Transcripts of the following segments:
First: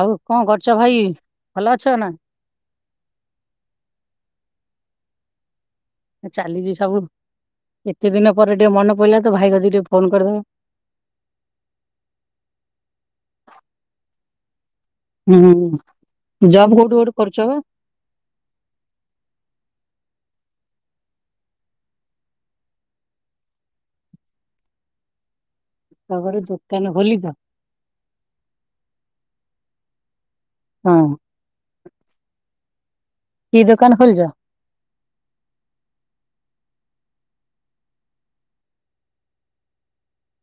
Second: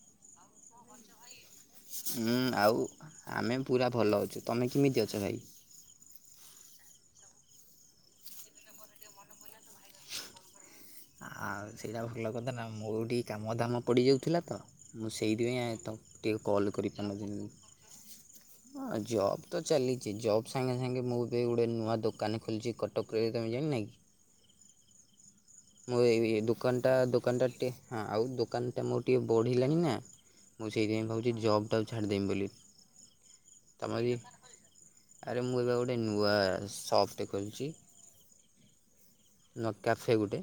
ଆଉ କଣ କରୁଚ ଭାଇ। ଭଲ ଅଛ ନା ହୁଁ ଆଉ ଆମେ ପୁରା ଭଲ ଅଛୁ। ତମେ କେମିତି ଅଛ ଭାଇ? ଚାଲିଚି ସବୁ ଏତେ ଦିନ ପରେ ଟିକେ ମନେ ପଇଲା ତ ଭାଇ କତିକି ଟିକେ ଫୋନ କରିଦବା। ଆଉ ସେଇଟା ଭଲ କଥା ନା। ମୋର ଟିକେ କାମଧାମ ପଡିଯାଉଚି ଥିଲା ତ ମୁଁ ସେଇଥିପାଇଁ ଆ ହୁଁ ତ ଟିକେ କଲ୍ ଜବ୍ କୋଉଠି ଗୋଟେ କରୁଛ କରିପାରୁନଥିଲି। ବା? ଜବ୍ ତ ଚାଲିଚି ଜବ୍ ସାଙ୍ଗେ ସାଙ୍ଗେ ମୁ ବି ଗୋଟେ ନୂଆ ଦୋକାନ ଖୋଲିଛି କଟକରେରେ ତମେ ଜାଣିିନ କି। ମୋ ଏଇ ତାପରେ ଦୋକାନ୍ ଦୋକାନ ଟା ଖୋଲିଛ ଦୋକାନ୍ ଟା ଟିକେ ହଁ ଆଉ ଦୋକାନ୍ ଟା ମୋ ଟିକି ବଢ଼ିଲାଣି ନା ମୁଁ ହଁ ସେଇଥିପାଇଁ ଭାବଛି ଜବ୍ ଟାକୁ ଛାଡ଼ିଦେମି ବୋଲି। କି ଦୋକାନ ତମରି ଖୋଲିଛ? ଆରେ ମୁଁ ଏବେ ବା ଗୋଟେ ନୂଆ ସପ ଟେ ଖୋଲିଚି। ନୂଆ କ୍ୟାଫେ ଗୋଟେ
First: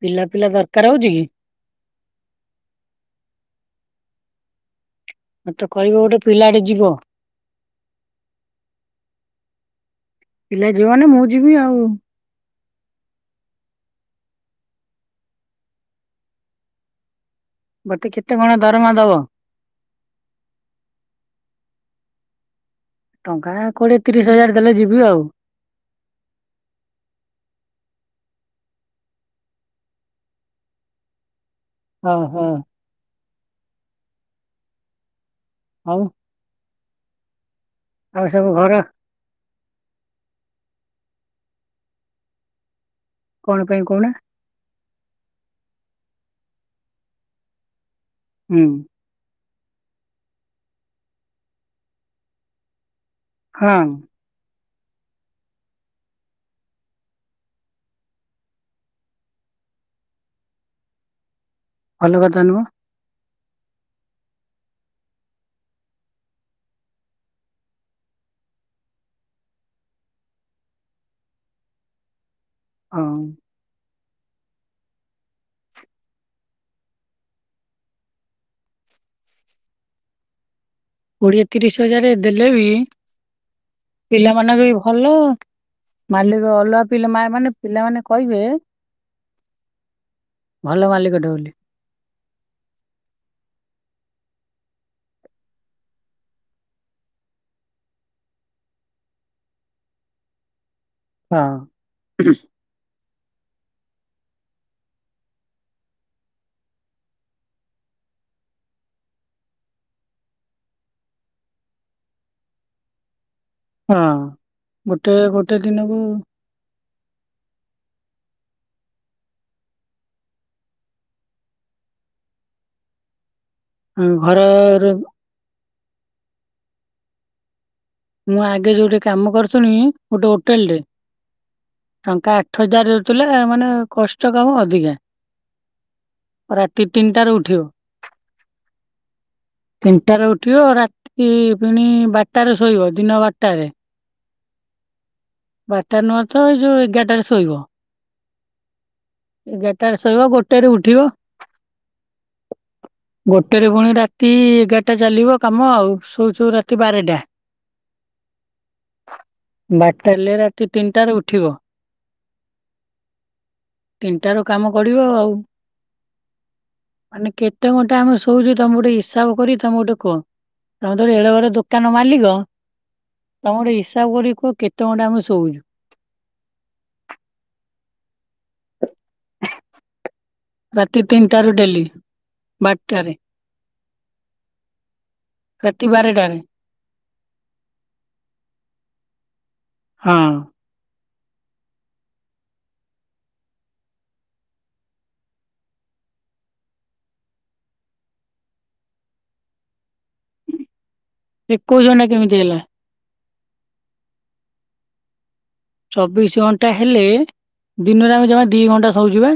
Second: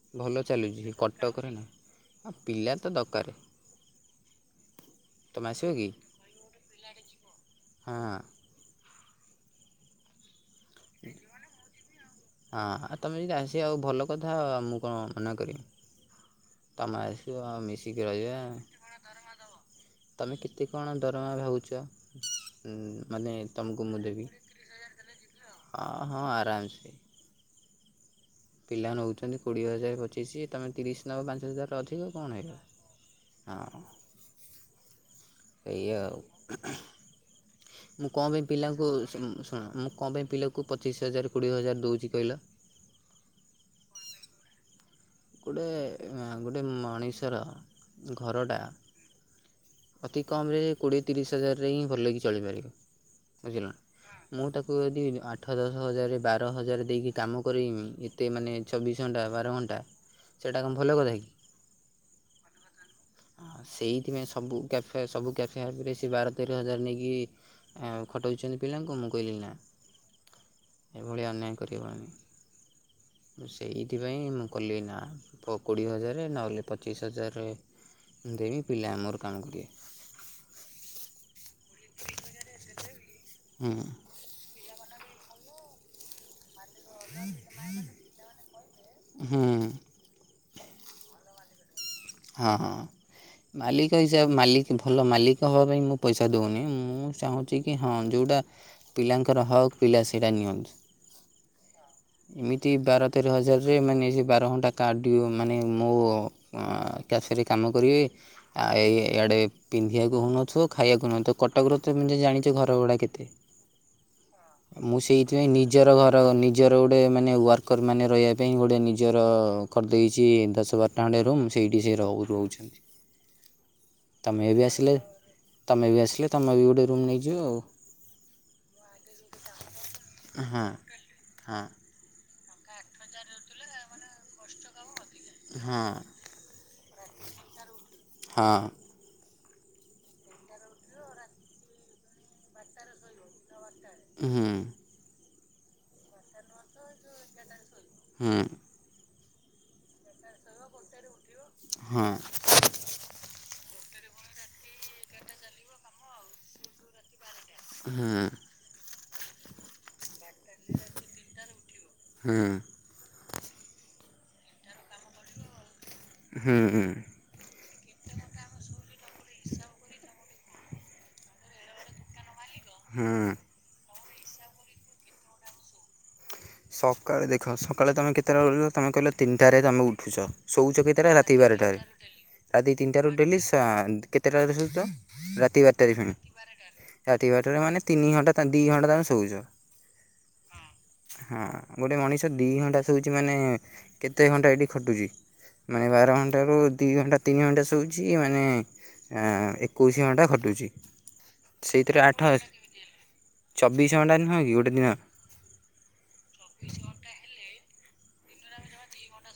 ପିଲା ଭଲ ପିଲା ଦରକାର ଚାଲୁଚି ହଉଛି କି? କଟକ୍ ରେ ନା। ପିଲା ତ ଦରକାର। ତୁମେ ମତେ ଆସିବ କି କହିବ ଗୋଟେ ପିଲାଟେ ଯିବ। ହଁ ପିଲା ଯିବନି ମୁଁ ଯିବି ଆଉ। ହଁ ଆଉ ତମେ ଯଦି ଆସିବ ଆଉ ଭଲ କଥା ମୁଁ କଣ ମନା କରିବି। ତମେ ମିଶିକି ମତେ କେତେ ରହିବା। କଣ ଦରମା ଦବ? ତମେ କେତେ କଣ ଦରମା ଭାବୁଚ? ମାନେ ଟଙ୍କା ତୁମକୁ କୋଡିଏ ମୁଁ ଦେବି ତିରିଶ ହଜାର ଦେଲେ ଯିବି ଆଉ ହଁ ହଁ ଆରାମ୍ ସେ ପିଲା ନଉଛନ୍ତି କୋଡିଏ ହଜାର ପଚିଶି ତମେ ତିରିଶ ନବ ପାଞ୍ଚ ହଜାର ଅଧିକ କଣ ଓହୋ ହେଲା। ହଁ। ଏଇ ଆଉ ମୁଁ ଆଉ କଣ ପାଇଁ ସବୁ ଘର ପିଲାଙ୍କୁ ଶୁଣ ମୁଁ କଣ ପାଇଁ ପିଲାକୁ ପ ପଚିଶ ହଜାର କୋଡ଼ିଏ ହଜାର ଦଉଚି କହିଲ। କଣ ପାଇଁ କ [unintelligible] ଗୋଟେ ଗୋଟେଥଥଥ ମଣିଷର ଘରଡ଼ା ହୁଁ ଅତି କମ୍ ରେ କୋଡ଼ିଏ ତିରିଶ ହଜାରରେ ହିଁ ଭଲକି ଚଳିପାରିବ ବୁଝିଲ ହଁ ମୁଁ ତାକୁ ତୁ ଯଦି ଆଠ ଦଶ ହଜାର ବାର ହଜାର ଦେଇକି କାମ କରେଇମି ଏତେ ମାନେ ଚବିଶ ଘଣ୍ଟା ବାର ଘଣ୍ଟା ସେଇଟା କଣ ଭଲ କଥା କି ଭଲ କଥା ନୁହଁ ଆ ସେଇଥିପାଇଁ ସବୁ କ୍ୟାଫେ ସବୁ କ୍ୟାଫେ ହରେ ସେ ବାର ତେର ହଜାର ନେଇକି ଖଟାଉଛନ୍ତି ପିଲାଙ୍କୁ ମୁଁ କହିଲି ନା ଏଭଳିଆ ଅନ୍ୟାୟ କରିହବନି ହଁ ସେଥିପାଇଁ ମୁଁ କଲି ନା କୋଡ଼ିଏ ହଜାର ନହେଲେ ପଚିଶ ହଜାର ଦେବି ପିଲା ମୋର କାମ କରିବେ କୋଡିଏ ତିରିଶ ହଜାର ଦେଲେ ବି ହୁଁ ପିଲାମାନଙ୍କ ବି ଭ ଭଲ ମାଲିକ ଅଲଗା ପିଲା ମା ମାନେ ପିଲାମାନେ କହିବେ ହୁଁ ଭଲ ମାଲିକ ଟେ ବୋଲି ହଁ ହଁ ମାଲିକ ହିସାବ ମାଲିକ ଭଲ ମାଲିକ ହେବା ପାଇଁ ମୁଁ ପଇସା ଦେଉନି ମୁଁ ଚାହୁଁଛି କି ହଁ ଯେଉଁଟା ପିଲାଙ୍କର ହକ୍ ପିଲା ସେଇଟା ନିଅନ୍ତୁ ହଁ ଏମିତି ବାର ସତର ହଜାରରେ ମାନେ ସେ ବାର ଘଣ୍ଟା କାଡ ଡିଓ ମାନେ ମୋ କାଫେ ରେ କାମ କରିବେ ଆଉ ଏଇ ଆଡ଼େ ପିନ୍ଧିବାକୁ ହଉନଥିବ ଖାଇବାକୁ ହଉନଥିବ କଟକର ତମେତ ଜାଣିଛ ଘର ଗୁଡ଼ା କେତେ ହଁ ମୁଁ ଗୋଟେ ସେଇଥିପାଇଁ ଗୋଟେ ନିଜର ଦିନକୁ ଘର ନିଜର ଗୋଟେ ମାନେ ୱାର୍କର ମାନେ ରହିବାକୁ ପାଇଁ ଗୋଟେ ନିଜର କରିଦେଇଛି ଦଶ ବାରଟା ଖଣ୍ଡେ ରୁମ ସେଇଠି ସେ ରହୁ ରହୁଛନ୍ତି ହହୁଁ ତମେ ବି ଆସିଲେ ଘରେ ତମେ ବି ଆସିଲେ ତମେ ବି ଗୋଟେ ରୁମ୍ ନେଇଯିବ ଆଉ ମୁଁ ଆଗେ ଯୋଉଟି କାମ କରୁଥିଲି ଗୋଟେ ହୋଟେଲ ହଁ ରେ ଟଙ୍କା ଗ- ଥଇଦାର ରହୁଥିଲେ ମାନେ କଷ୍ଟ କାମ ଅଧିକା ହଁ ରାତି ତିନିଟାରେ ଉଠିବ ହଁ ତିନିଟାରେ ଉଠିବ ରାତି ପୁଣି ବାରଟାରେ ସୋ- ଶୋଇବ ଦିନ ବାରଟାରେ ହୁଁ ବାରଟା ନୁହଁ ତ ଏଇ ଯୋଉ ଏଗାରଟାରେ ଶୋଇବ ହୁଁ ଏଗାରଟାରେ ଶୋଇବ ଗୋଟେ ରେ ଉଠିବ ହଁ ତେଣେ ପୁଣି ରାତି ଏଗାରଟା ଚାଲିବ କାମ ଆଉ ଶୋଉ ଚଉ ରାତି ବାରଟା ହୁଁ, ବାଟ୍ ତାହାଲେ ରାତି ତିନିଟାରେ ଉଠିବ। ତିନିଟା ରୁ କାମ କଡିବ ଆଉ। ହୁଁ ହୁଁ ମାନେ କେତେ ଘଣ୍ଟା ଆମେ ଶୋଉଚୁ, ତୋମେ ଗୋଟେ ହିସାବ କରି ତୋମେ ଗୋଟେ କୁହ। ତୋମେ ତ ଗୋଟେ ଏଡେ ବଡ ଦୋକାନ ମାଲିକ ତୋମେ ହୁଁ ଗୋଟେ ଇସ୍ ହିସାବ କରି କୁହ କେତେ ଘଣ୍ଟା ଆମେ ଶୋଉଚୁ? ସକାଳେ ଦେଖ ସକାଳେ ତୋମେ କେତେଟାଳେ ଉଠୁଚ, ତୋମେ କହିଲ ତିନିଟାରେ ତୋମେ ଉଠୁଚ ଶୋଉଚ କେତେଟା ରାତି ତିନିଟାରୁ ବାରେଟାରେ, ଡେଲି ରାତି ତିନିଟାରୁ ବାରଟାରେ। ଡେଲି ସାନ୍ତ କେତେଟାରେ ଶୋଉଚ ରାତି ବାରଟାରେ ଫେଣି ରାତି ବାରେଟାରେ ମାନେ ତିନି ଘଣ୍ଟା ତାନେ ଦି ଘଣ୍ଟା ତୁମେ ଶୁଉଚ। ହଁ ହଁ ଗୋଟେ ମଣିଷ ଦି ଘଣ୍ଟା ଶୁଉଚୁ ମାନେ କେତେ ଘଣ୍ଟା ଏଠି ଖଟୁଚି ମାନେ ବାର ଘଣ୍ଟାରୁ ଦି ଘଣ୍ଟା ତିନି ଘଣ୍ଟା ଶୋଉଛି ମାନେ ଏଁ, ଏକୋଇଶ ଘଣ୍ଟା ଖଟୁଛି। ଏକୋଇଶ ସେଇଥିରେ ଘଣ୍ଟା ଆଠ କେମିତି ହେଲା? ଚବିଶ ଘଣ୍ଟା ନୁହଁ କି ଗୋଟେ ଦିନ? ଚବିଶ ଘଣ୍ଟା ହେଲେ ଦିନରେ ଆମେ ଜମା ଦି ଘଣ୍ଟା ଶୋଉଚି ବା।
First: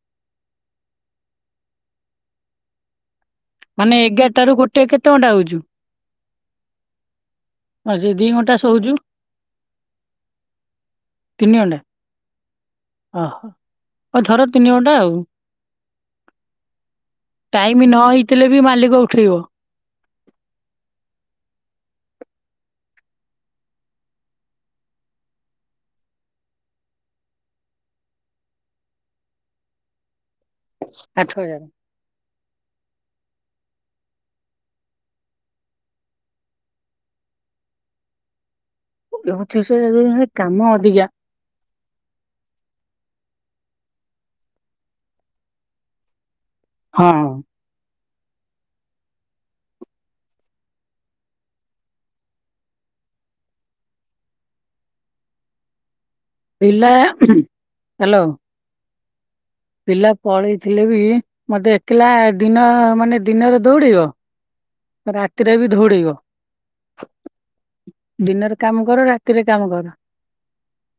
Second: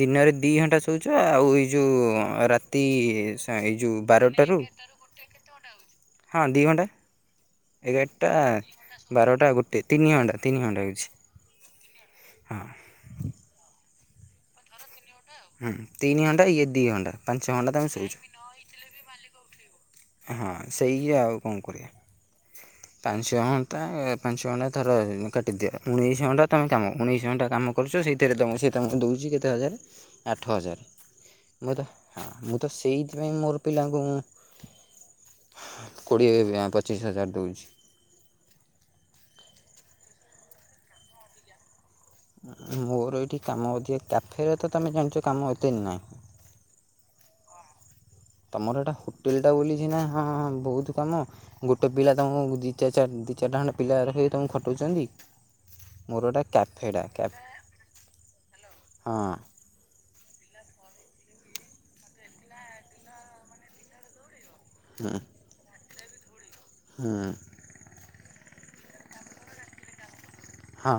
ଦିନରେ ଦି ଘଣ୍ଟା ଶୋଉଚ ଆଉ ଏଇ ଯୋଉ ରାତି ଏଇ ଯୋଉ ମାନେ ଏଗାରଟାରୁ ବାରଟାରୁ ଗୋଟେ କେତେ ଘଣ୍ଟା ହଉଚୁ? ହଁ ଦି ଘଣ୍ଟା। ଏଗାରଟା ଘଣ୍ଟା ଶୋଉଛୁ ବାରଟା ଗୋଟେ ତିନି ଘଣ୍ଟା ତିନି ଘଣ୍ଟା ହଉଛି ତିନି ଘଣ୍ଟା ହଁ। ଓହୋ ହଉ ଧର ତିନି ଘଣ୍ଟା ଆଉ। ହୁଁ ତିନି ଘଣ୍ଟା ଇଏ ଦି ଘଣ୍ଟା ପାଞ୍ଚ ଘଣ୍ଟା ଟାଇମ ତୋମେ ନ ଶୋଉଛ, ହେଇଥିଲେ ବି ମାଲିକ ଉଠେଇବ ହଁ ସେଇଆ ଆଉ କଣ କରିବା। ପାଞ୍ଚ ଘଣ୍ଟା ଏ ପାଞ୍ଚ ଘଣ୍ଟା ଧର କାଟିଦିଅ ଉଣେଇଶ ଘଣ୍ଟା ତୋମେ କାମ ଉଣେଇଶ ଘଣ୍ଟା କାମ କରୁଚ। ସେଇଥିରେ ତୋମକୁ ସେ ତୋମକୁ ଦଉଚି କେତେ ହଜାର? ଆଠ ହଜାର ଆଠ ହଜାର। ମୁଁ ତ ହଁ ମୁଁ ତ ସେଇଥିପାଇଁ ମୋର ପିଲାଙ୍କୁ ମୁଁ କୋଡିଏ ପଚିଶ ହଜାର ଦଉଛି। ଯେ ହଉଚି ସେ କାମ ଅଧିକା। ମୋର ଏଇଠି କାମ ଅଧିକା କ୍ୟାଫେରେ ତୋମେ ଜାଣିଚ କାମ ଏତେ ନାଇଁ। ହଁ। ତୋମର ଏଟା ହୋଟେଲ୍ ଟା ବୋଲି ସିନା ହଁଁ ବହୁତ କାମ ଗୋଟେ ପିଲା ତୋମୁକୁ ଦି-ଚା ଚାଟ ଦି ଚାରଟା ପିଲା ରଖିକି ତୋମୁକୁ ଖଟଉଚନ୍ତି। ପିଲା ହାଲୋ ହଁ। ପିଲା ପଳେଇଥିଲେ ବି ମୋତେ ଏକେଲା ଦିନ ମାନେ ଦିନରେ ଦୌଡେବ ହୁଁ ରାତିରେ ବି ଧୌଡେଇବ। [inaudible] ହୁଁ। ଦିନରେ କାମ କର ରାତିରେ କାମ କର। ହଁ।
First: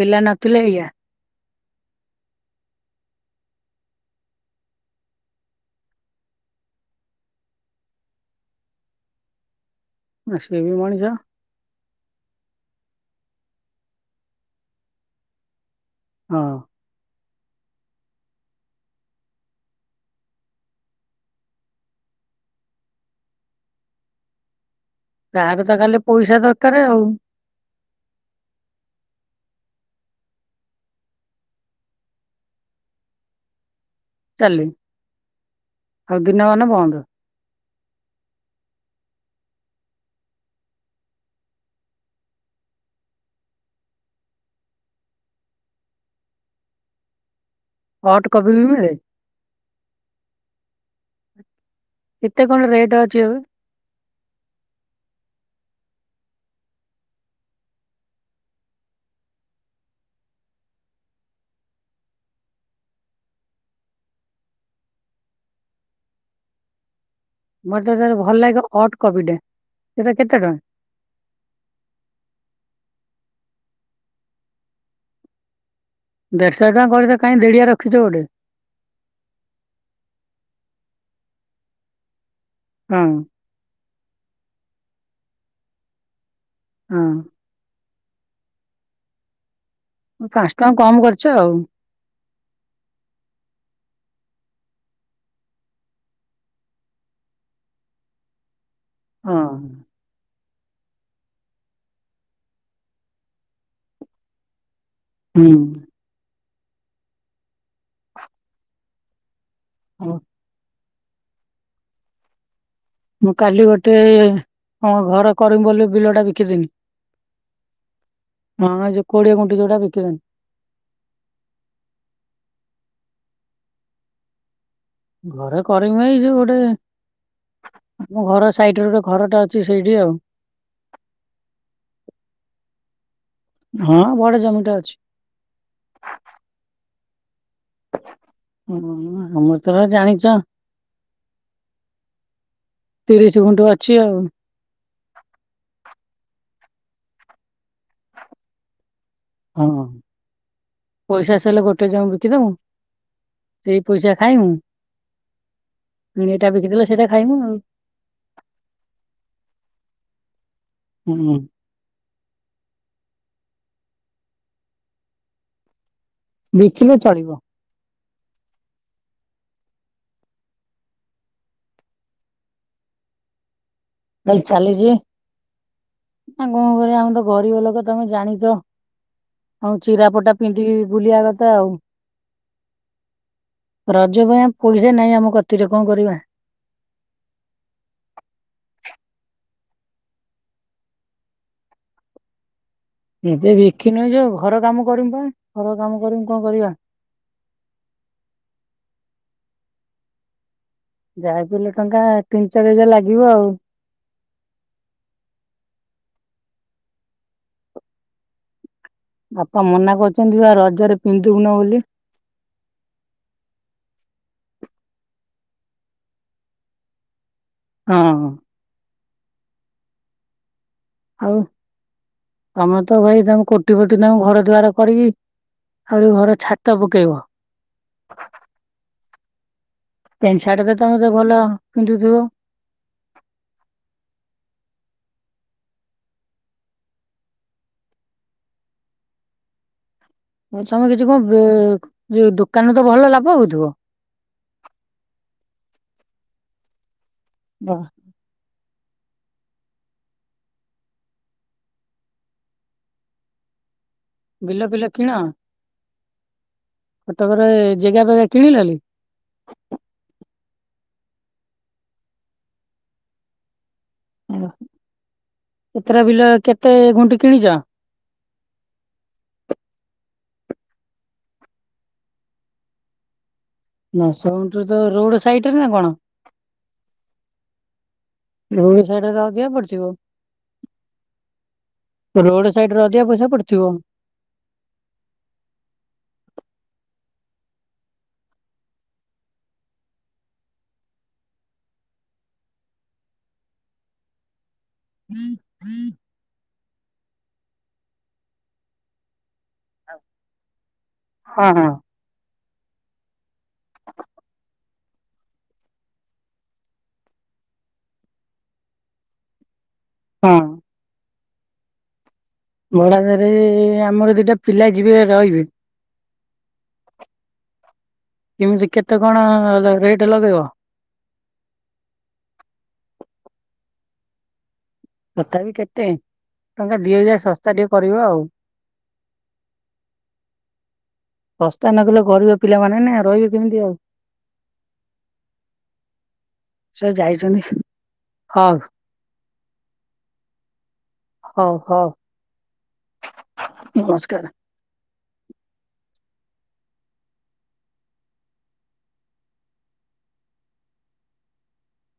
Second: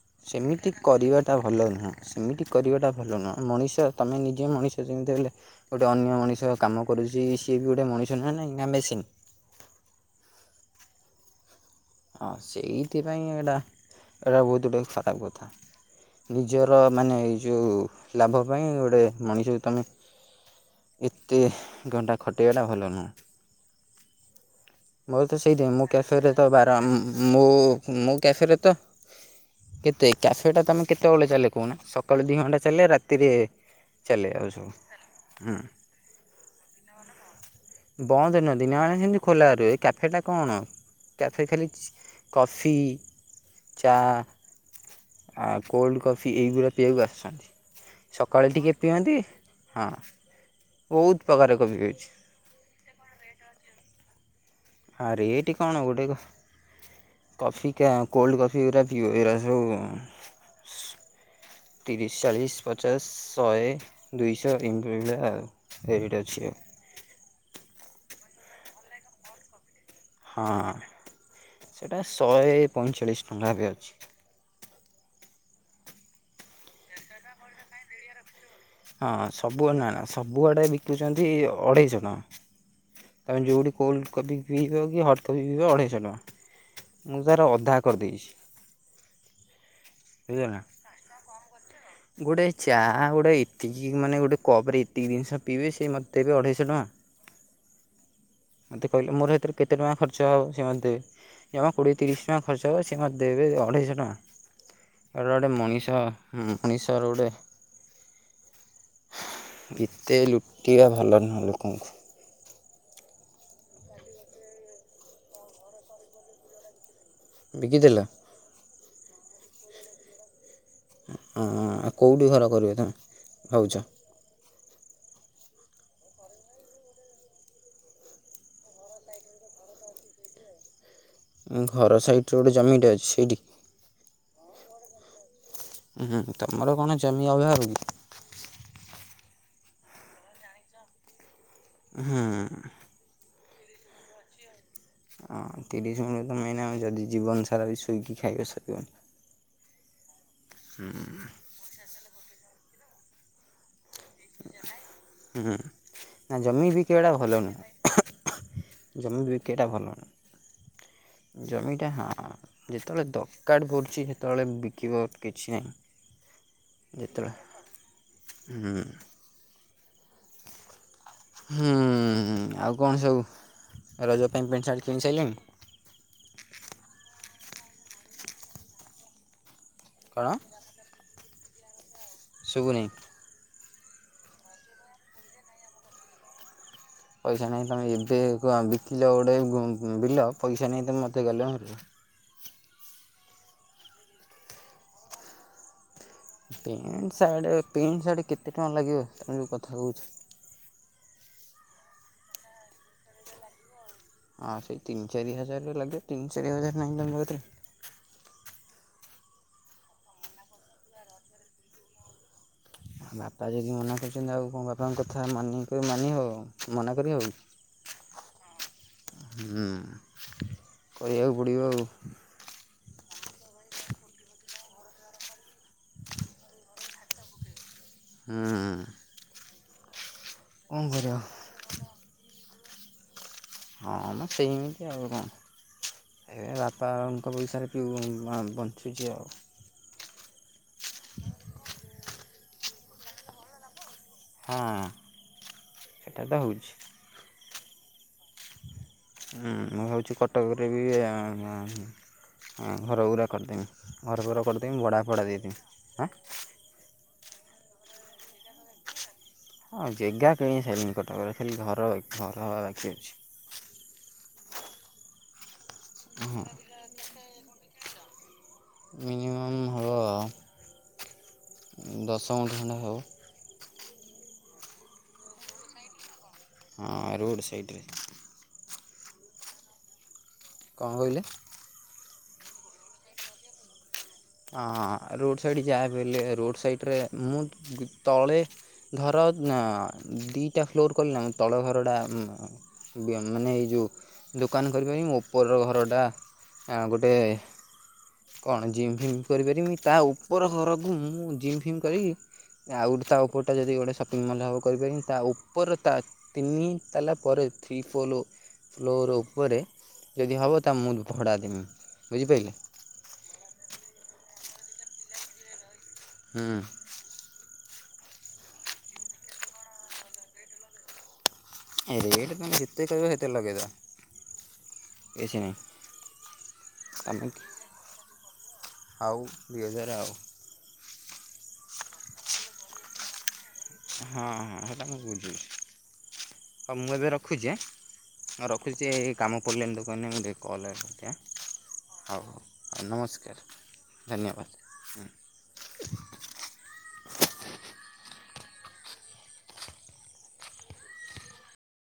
ପିଲା ନଥିଲେ ସେମିତି ଏଇଆ। କରିବାଟା ଭଲ ନୁହଁ, ସେମିତି କରିବାଟା ଭଲ ନୁହଁ, ମଣିଷ ତୋମେ ନିଜେ ମଣିଷ ଯେମିତି ହେଲେ ଗୋଟେ ଅନ୍ୟ ମଣିଷ କାମ କରୁଚି, ସିଏ ବି ଗୋଟେ ମଣିଷ ନୁହେଁ ନାହିଁ ନା ମେସିନ୍। ଆ ସେ ବି ମଣିଷ। ହଁ ସେଇଥିପାଇଁ ଏଇଟା ଏଟା ବହୁତ ଗୁଟେ ଖରାପ କଥା। ହଁ ନିଜର ମାନେ ଯୋଉ ଲାଭ ପାଇଁ ଗୋଟେ ମଣିଷକୁ ତମେ ଏତେ ଘଣ୍ଟା ଖଟେଇବାଟା ଭଲ ନୁହଁ। ମୋର ତ ତାର ସେଇଥିପାଇଁ ମୋ ଖାଲି କ୍ୟାଫେରେ ପଇସା ତ ବାର ଦରକାର ଆଉ ମୁଁ ମୋ କ୍ୟାଫେରେ ତ କେତେ କ୍ୟାଫେ ଟା ତମେ କେତେବେଳେ ଚାଲେ କହୁନ ସକାଳୁ ଦି ଘଣ୍ଟା ଚାଲେ ରାତିରେ ଚାଲେ ଆଉ ଚାଲି ସବୁ ହୁଁ ଆଉ ଦିନ ବାନ ବନ୍ଦ। ବନ୍ଦ ନୁହ, ଦିନ ବେଳା ସେମତି ଖୋଲା ରୁଏ। କ୍ୟାଫେଟା କଣ? କ୍ୟାଫେ ଖାଲି କଫି, ଚା, ଆଉ କୋଲ୍ଡ କଫି ଏଇଗୁଡ଼ା ପିଇବାକୁ ଆସୁଚନ୍ତି। ହଟ୍ ସକାଳେ କଫି ବି ଟିକିଏ ମିଳେ ପିଅନ୍ତି, ହଁ ବହୁତ ଉପକାର। କେତେ କଣ ରେଟ୍ ଅଛି ଏବେ? ଆ ରେଟି କଣ? ଗୋଟେକୁ କଫି କେ, କୋଲ୍ଡ କଫି ଗୁରା ପିବ, ଏଗୁରାକ ସବୁ ତିରିଶ, ଚାଳିଶ, ପଚାଶ, ଶହେ, ଦୁଇଶହ ଏମତି ମିଳେ, ଆଉ ଏରିଟା ଅଛି। ମତେ ଖାଲି ଭଲ ଲାଗେ କଣ, ଅଟ୍ କଫିଟେ। ହଁ, ସେଟା ଶହେ ପଇଁଚାଳିଶ। ଠୁଙ୍ଗା ବି ଅଚି। ଦେଢ଼ଶହ ଟଙ୍କା କରି ତେ କାଇଁ ଦେଡିଆ ରଖିଛ ଗୋଟେ। ହଁ ସବୁଆ। ନା ନା ସବୁଆଡେ ବିକୁଚନ୍ତି ଅଢେଇଶ ଟଙ୍କା। ହଁ ତମେ ଯୁଠ କୋଲ୍ଡ଼ କପି ପିଇବ କି ହଟ୍ କଫି ପିଁଇବ ଅଢ଼େଇଶହ ହଁ ଟଙ୍କା। ମୁଁ ତାର ଅଧା କରି ଦେଇଚି। ପାଞ୍ଚ [unintelligible] ନା, [unintelligible] ଟଙ୍କା କମ କରିଛ ଆଉ ଗୋଟେ ଚାହା ଗୋଟେ ଏ ଟି ମାନେ ଗୋଟେ କପ ରେ ଏତିକି ଦିଅ ସ ପିଇବେ ସେ ମତେ ଦେବେ ଅଢେଇଶଅ ଟଙ୍କା। ମୋତେ କହିଲେ ମୋର ହଁ ଏଥିରେ କେତେ ଟଙ୍କା ଖର୍ଚ୍ଚ ହବ? [unintelligible] ସେ ଜମା କୋଡ଼ିଏ ତିରିଶ ଟଙ୍କା ଖର୍ଚ୍ଚ ହେବ ସେମାନ ଦେବେ ଅଢ଼େଇଶହ ଟଙ୍କା! ଏଟା ଗୋଟେ ହୁଁ ମଣିଷ, ହ, ଉଣେଇଶଶହ ରୋଡ଼େ ହଉ କେତେ ଲୁକିବା ଭା ଭଲ ନାଁ ଲୋକଙ୍କୁ, ମୁଁ କାଲି ଗୋଟେ ମୋ ଘର କରିମ ବୋଲି ବିଲ ଟା ବିକିଦିଲି। ବିକିଦେଲ? ହଁ, ଏ ଯୋ କୋଡ଼ିଏ ଭଙ୍ଗି ଯଉଟା ବିକିଦେଲି। ହ, ଆଉ କଉଠି ଘର କରିବେ ତମେ ଭାଉଚ? ଘରେ କରିମି ଏଇ ଯୋଉ ଗୋଟେ ଆମ ଘର ସାଇଟରେ ଗୋଟେ ଘରଟା ଅଛି ସେଇଠି ଆଉ। ଅ ଘର ସାଇଟରେ ଗୋଟେ ଜମିଟା ଅଛି ସେଇଟି? ହଁ ବଡ [unintelligible] ହୁଁ ତମର କଣ ଜମି ଅଭାବ? କି ହୁଁ ନା। ଆମର ତ ଭା ଜାଣିଚ। ହୁଁ। [unintelligible] ଗୁଣ୍ଠୁ ଅଛି ଆଉ। ହଁ ତିରିଶି ମିନିଟ ରେ ମେନ ଆମେ ଯଦି ଜୀବନ ସାରା ବି ଶୋଇକି ଖାଇବା ସରିବନି। ହଁ ପଇସା ସଇଲେ ଗୋଟେ ଜମି ବିକିଦମୁ। ସେଇ ପଇସା ଖାଇମୁ [unintelligible] ହୁଁ ପୁଣି ନା ଏଇଟା ଜମି ବିକିଦେଲେ ସେଇଟା ବିକିବାଟା ଖାଇମୁ ଭଲ ଆଉ। ନୁହେଁ [unintelligible] ଜମି ବିକିବାଟା ଭଲ ନ ହୁଁ ଜମିଟା ହଁ ଯେତେବେଳେ ଦ କାଡ ପଡୁଚି ସେତେବେଳେ ବିକିବ କିଛି ନାହିଁ। ବିକିଲେ ଯେତେବେଳେ ଚଳିବ। ହୁଁ। ହୁଁ ଆଉ କଣ ସବୁ? ରଜ ମୁଁ କହିଲି ପାଇଁ ପ୍ୟାଣ୍ଟ ସାର୍ଟ ଚାଲିଚି ଆ କିଣି ସାରିଲଣି କଣ କରିବା ଆମେ ତ ଗରିବ ଲୋକ ତମେ ଜାଣିଚ। ଆଉ ଚିରା କ'ଣ ଫଟା ପିନ୍ଧିକି ବୁଲିଆ କ ଥା ଆଉ। ଶୁଗୁନାଇ। ରଜ ପାଇଁ ଆଉ ପଇସା ନାଇଁ ଆମ କତିରେ କଣ କରିବା। ପଇସା ନାଇଁ ତମେ ଏବେ ଆ ବିକିଲ ଗୋଟେ ଉଁ ବିଲ ପଇସା ନାଇଁ ତମେ ମୋତେ ଗାଲୁଆ ମାରୁଚ। ଏବେ ବିକିନି ଏଇ ଯେ ଘର କାମ କରମି ପା ଘର କାମ। କରିମୁ କଣ କରିବା ପେଣ୍ଟ ସାର୍ଟ ପେଣ୍ଟ ସାର୍ଟ କେତେ ଟଙ୍କା ଲାଗିବ? ତମେ ଯୋଉ କଥା କହୁଚ। ଯାହା ବି ହେଲେ ଟଙ୍କା ତିନି ଚାରି ହଜାର ଲାଗିବ ଆଉ। ହଁ ସେଇ ତିନି ଚାରି ହଜାର ରେ ଲାଗିବ ତିନି ଚାରି ହଜାର ନାହିଁ ତମ କତିରେ? ବାପା ମନା କରୁଚନ୍ତି ବା ରଜରେ ପିନ୍ଧିବୁନୁ ବୋଲି। ବାପା ଯଦି ମନା କରିଚନ୍ତି ଆଉ କଣ ବାପାଙ୍କ କଥା ମାନି କି ମାନି ହବ ମନା କରି ହବ କି? ହଁ। ହୁଁ। କରିଆକୁ ପଡ଼ିବ ଆଉ। ତମେ ତ ଭାଇ ତମେ କୋଟି ପୋଟି ତମ ଘର ଦୁଆର କରିକି ଆହୁରି ଘର ଛାତ ପକେଇବ। ହୁଁ। ପେଣ୍ଟ ସାର୍ଟ ଫେରେ ତମେ ତ ଭଲ ପିନ୍ଧୁଥିବ? ହଁ ମ ସେମିତି ଆଉ କଣ ଏବେ ବାପାଙ୍କ ପଇସାରେ ପିଉ ଅଁ ବଞ୍ଚୁଚି ଆଉ। [unintelligible] ତମେ କିଛି କଣ ବେଁ ଯୋଉ ଦୋ କାନ ରେ ତ ଭଲ ଲାଭ ହଉଥିବ? ହଁ ସେଟା ତ ହଉଚି। ବାଃ। ହୁଁ ମୁଁ ଭାବୁଚି କଟକରେ ବି ଆଁ ଆଁ ଘରଗୁରା କରିଦେମି। ଘରଫର ବିଲ ଫିଲ କରିଦେମି ଭଡ଼ା କିଣ ଫଡ଼ା ଦେଇଦେମି। ଆଁ କଟକରେ ଜଗା ବଗା କିଣିଲଣି? ଆଉ ଜାଗା କିଣି ସାରିଲିଣି କଟକରେ ଖାଲି ଘର ଘର ହେବା ବାକି ଅଛି। [unintelligible] ଏତଟା ବିଲ ହଁ କେତେ ଗୁଣ୍ଠି କିଣିଛ? ମିନିମମ୍ ହେବ ଦଶ ଗୁଣ୍ଠ ହେବ। ଦଶ ଗୁଣ୍ଠ ତ ରୋଡ ସାଇଡରେ ନା କଣ? ହଁ ରୋଡ଼ ସାଇଡ଼ରେ। ରୋଡ ସାଇଡ୍ ରେ ତ ଅଧିକ ପଡ଼ିଥିବ। କଣ କହିଲେ? ରୋଡ ସାଇଡ୍ ରେ ଅଧିକ ପଇସା ପଡ଼ିଥିବ। ହଁ ରୋଡ଼ ସାଇଡ଼୍ ଯାହା ଭିହେଲେ ରୋଡ଼ ସାଇଡ଼ରେ ମୁଁ ତଳେ ଧର ଦୁଇଟା ଫ୍ଲୋର କଲି ନା ତଳ ଘରଟା ମାନେ ଏ ଯେଉଁ ଡୁ ଦୋକାନ କରିି [unintelligible] ମୋ ଉପର ଘରଟା ଗୋଟେ କଣ ଜିମ୍? ହୁଁ କରିପାରିମି ତା ଉପର ଘରକୁ ମୁଁ ହଁ ଜିମ୍ ହଁ ଫିମ୍ କରିକି ଆଉ ଗୋଟେ ତା ଉପରଟା ଯଦି ଗୋଟେ ସପିଂ ମଲ୍ ଟା ହେବ କରିପାରିବି ତା ଉପର ତା ତିନି ତାଲା ପରେ ଥ୍ରୀ ଫୋ ଫ୍ଲୋର ଉପରେ ଯଦି ହବ ତା ମୁଁ ଭଡା ଦେମି। ବୁଝିପାରିଲେ। ଭଡାଘରେ ଆ ଆମର ଦିଟା ପିଲା ଯିବେ ରହିବେ ହୁଁ ଏମିତି କେତେ କଣ ରେଟ ଲଗେଇବ? ରେଟ ପାଇଁ ଯେତେ କହିବ ସେତେରେ ଲଗେଇଦେବା। ତଥାପି କେତେ ଟଙ୍କା ଦିଅଜେ ତମେ ଶସ୍ତା ଟିକେ କରିବ ଆଉ। ଆଉ ଦୁଇ ହଜାର ଆ ଶସ୍ତା ନକଲେ ଗରିବ ପିଲାମାନେ ନା ରହିବେ କେମିତି ଆଉ ହଁ ହଁ ସେଟା ମୁଁ ବୁଝୁଛି ହଉ ସେ ମୁଁ ଏବେ ଯାଇଛନ୍ତି ରଖୁଛି ମୁଁ ହଉ ରଖୁଛି କାମ ପଡ଼ିଲାଣି ଦୋକାନ ରେ ମୁଁ ଯେ କଲ୍ ଆ [unintelligible] ହଉ ହଉ ହଉ ନମସ୍କାର ନମସ୍କାର। ଧନ୍ୟବାଦ।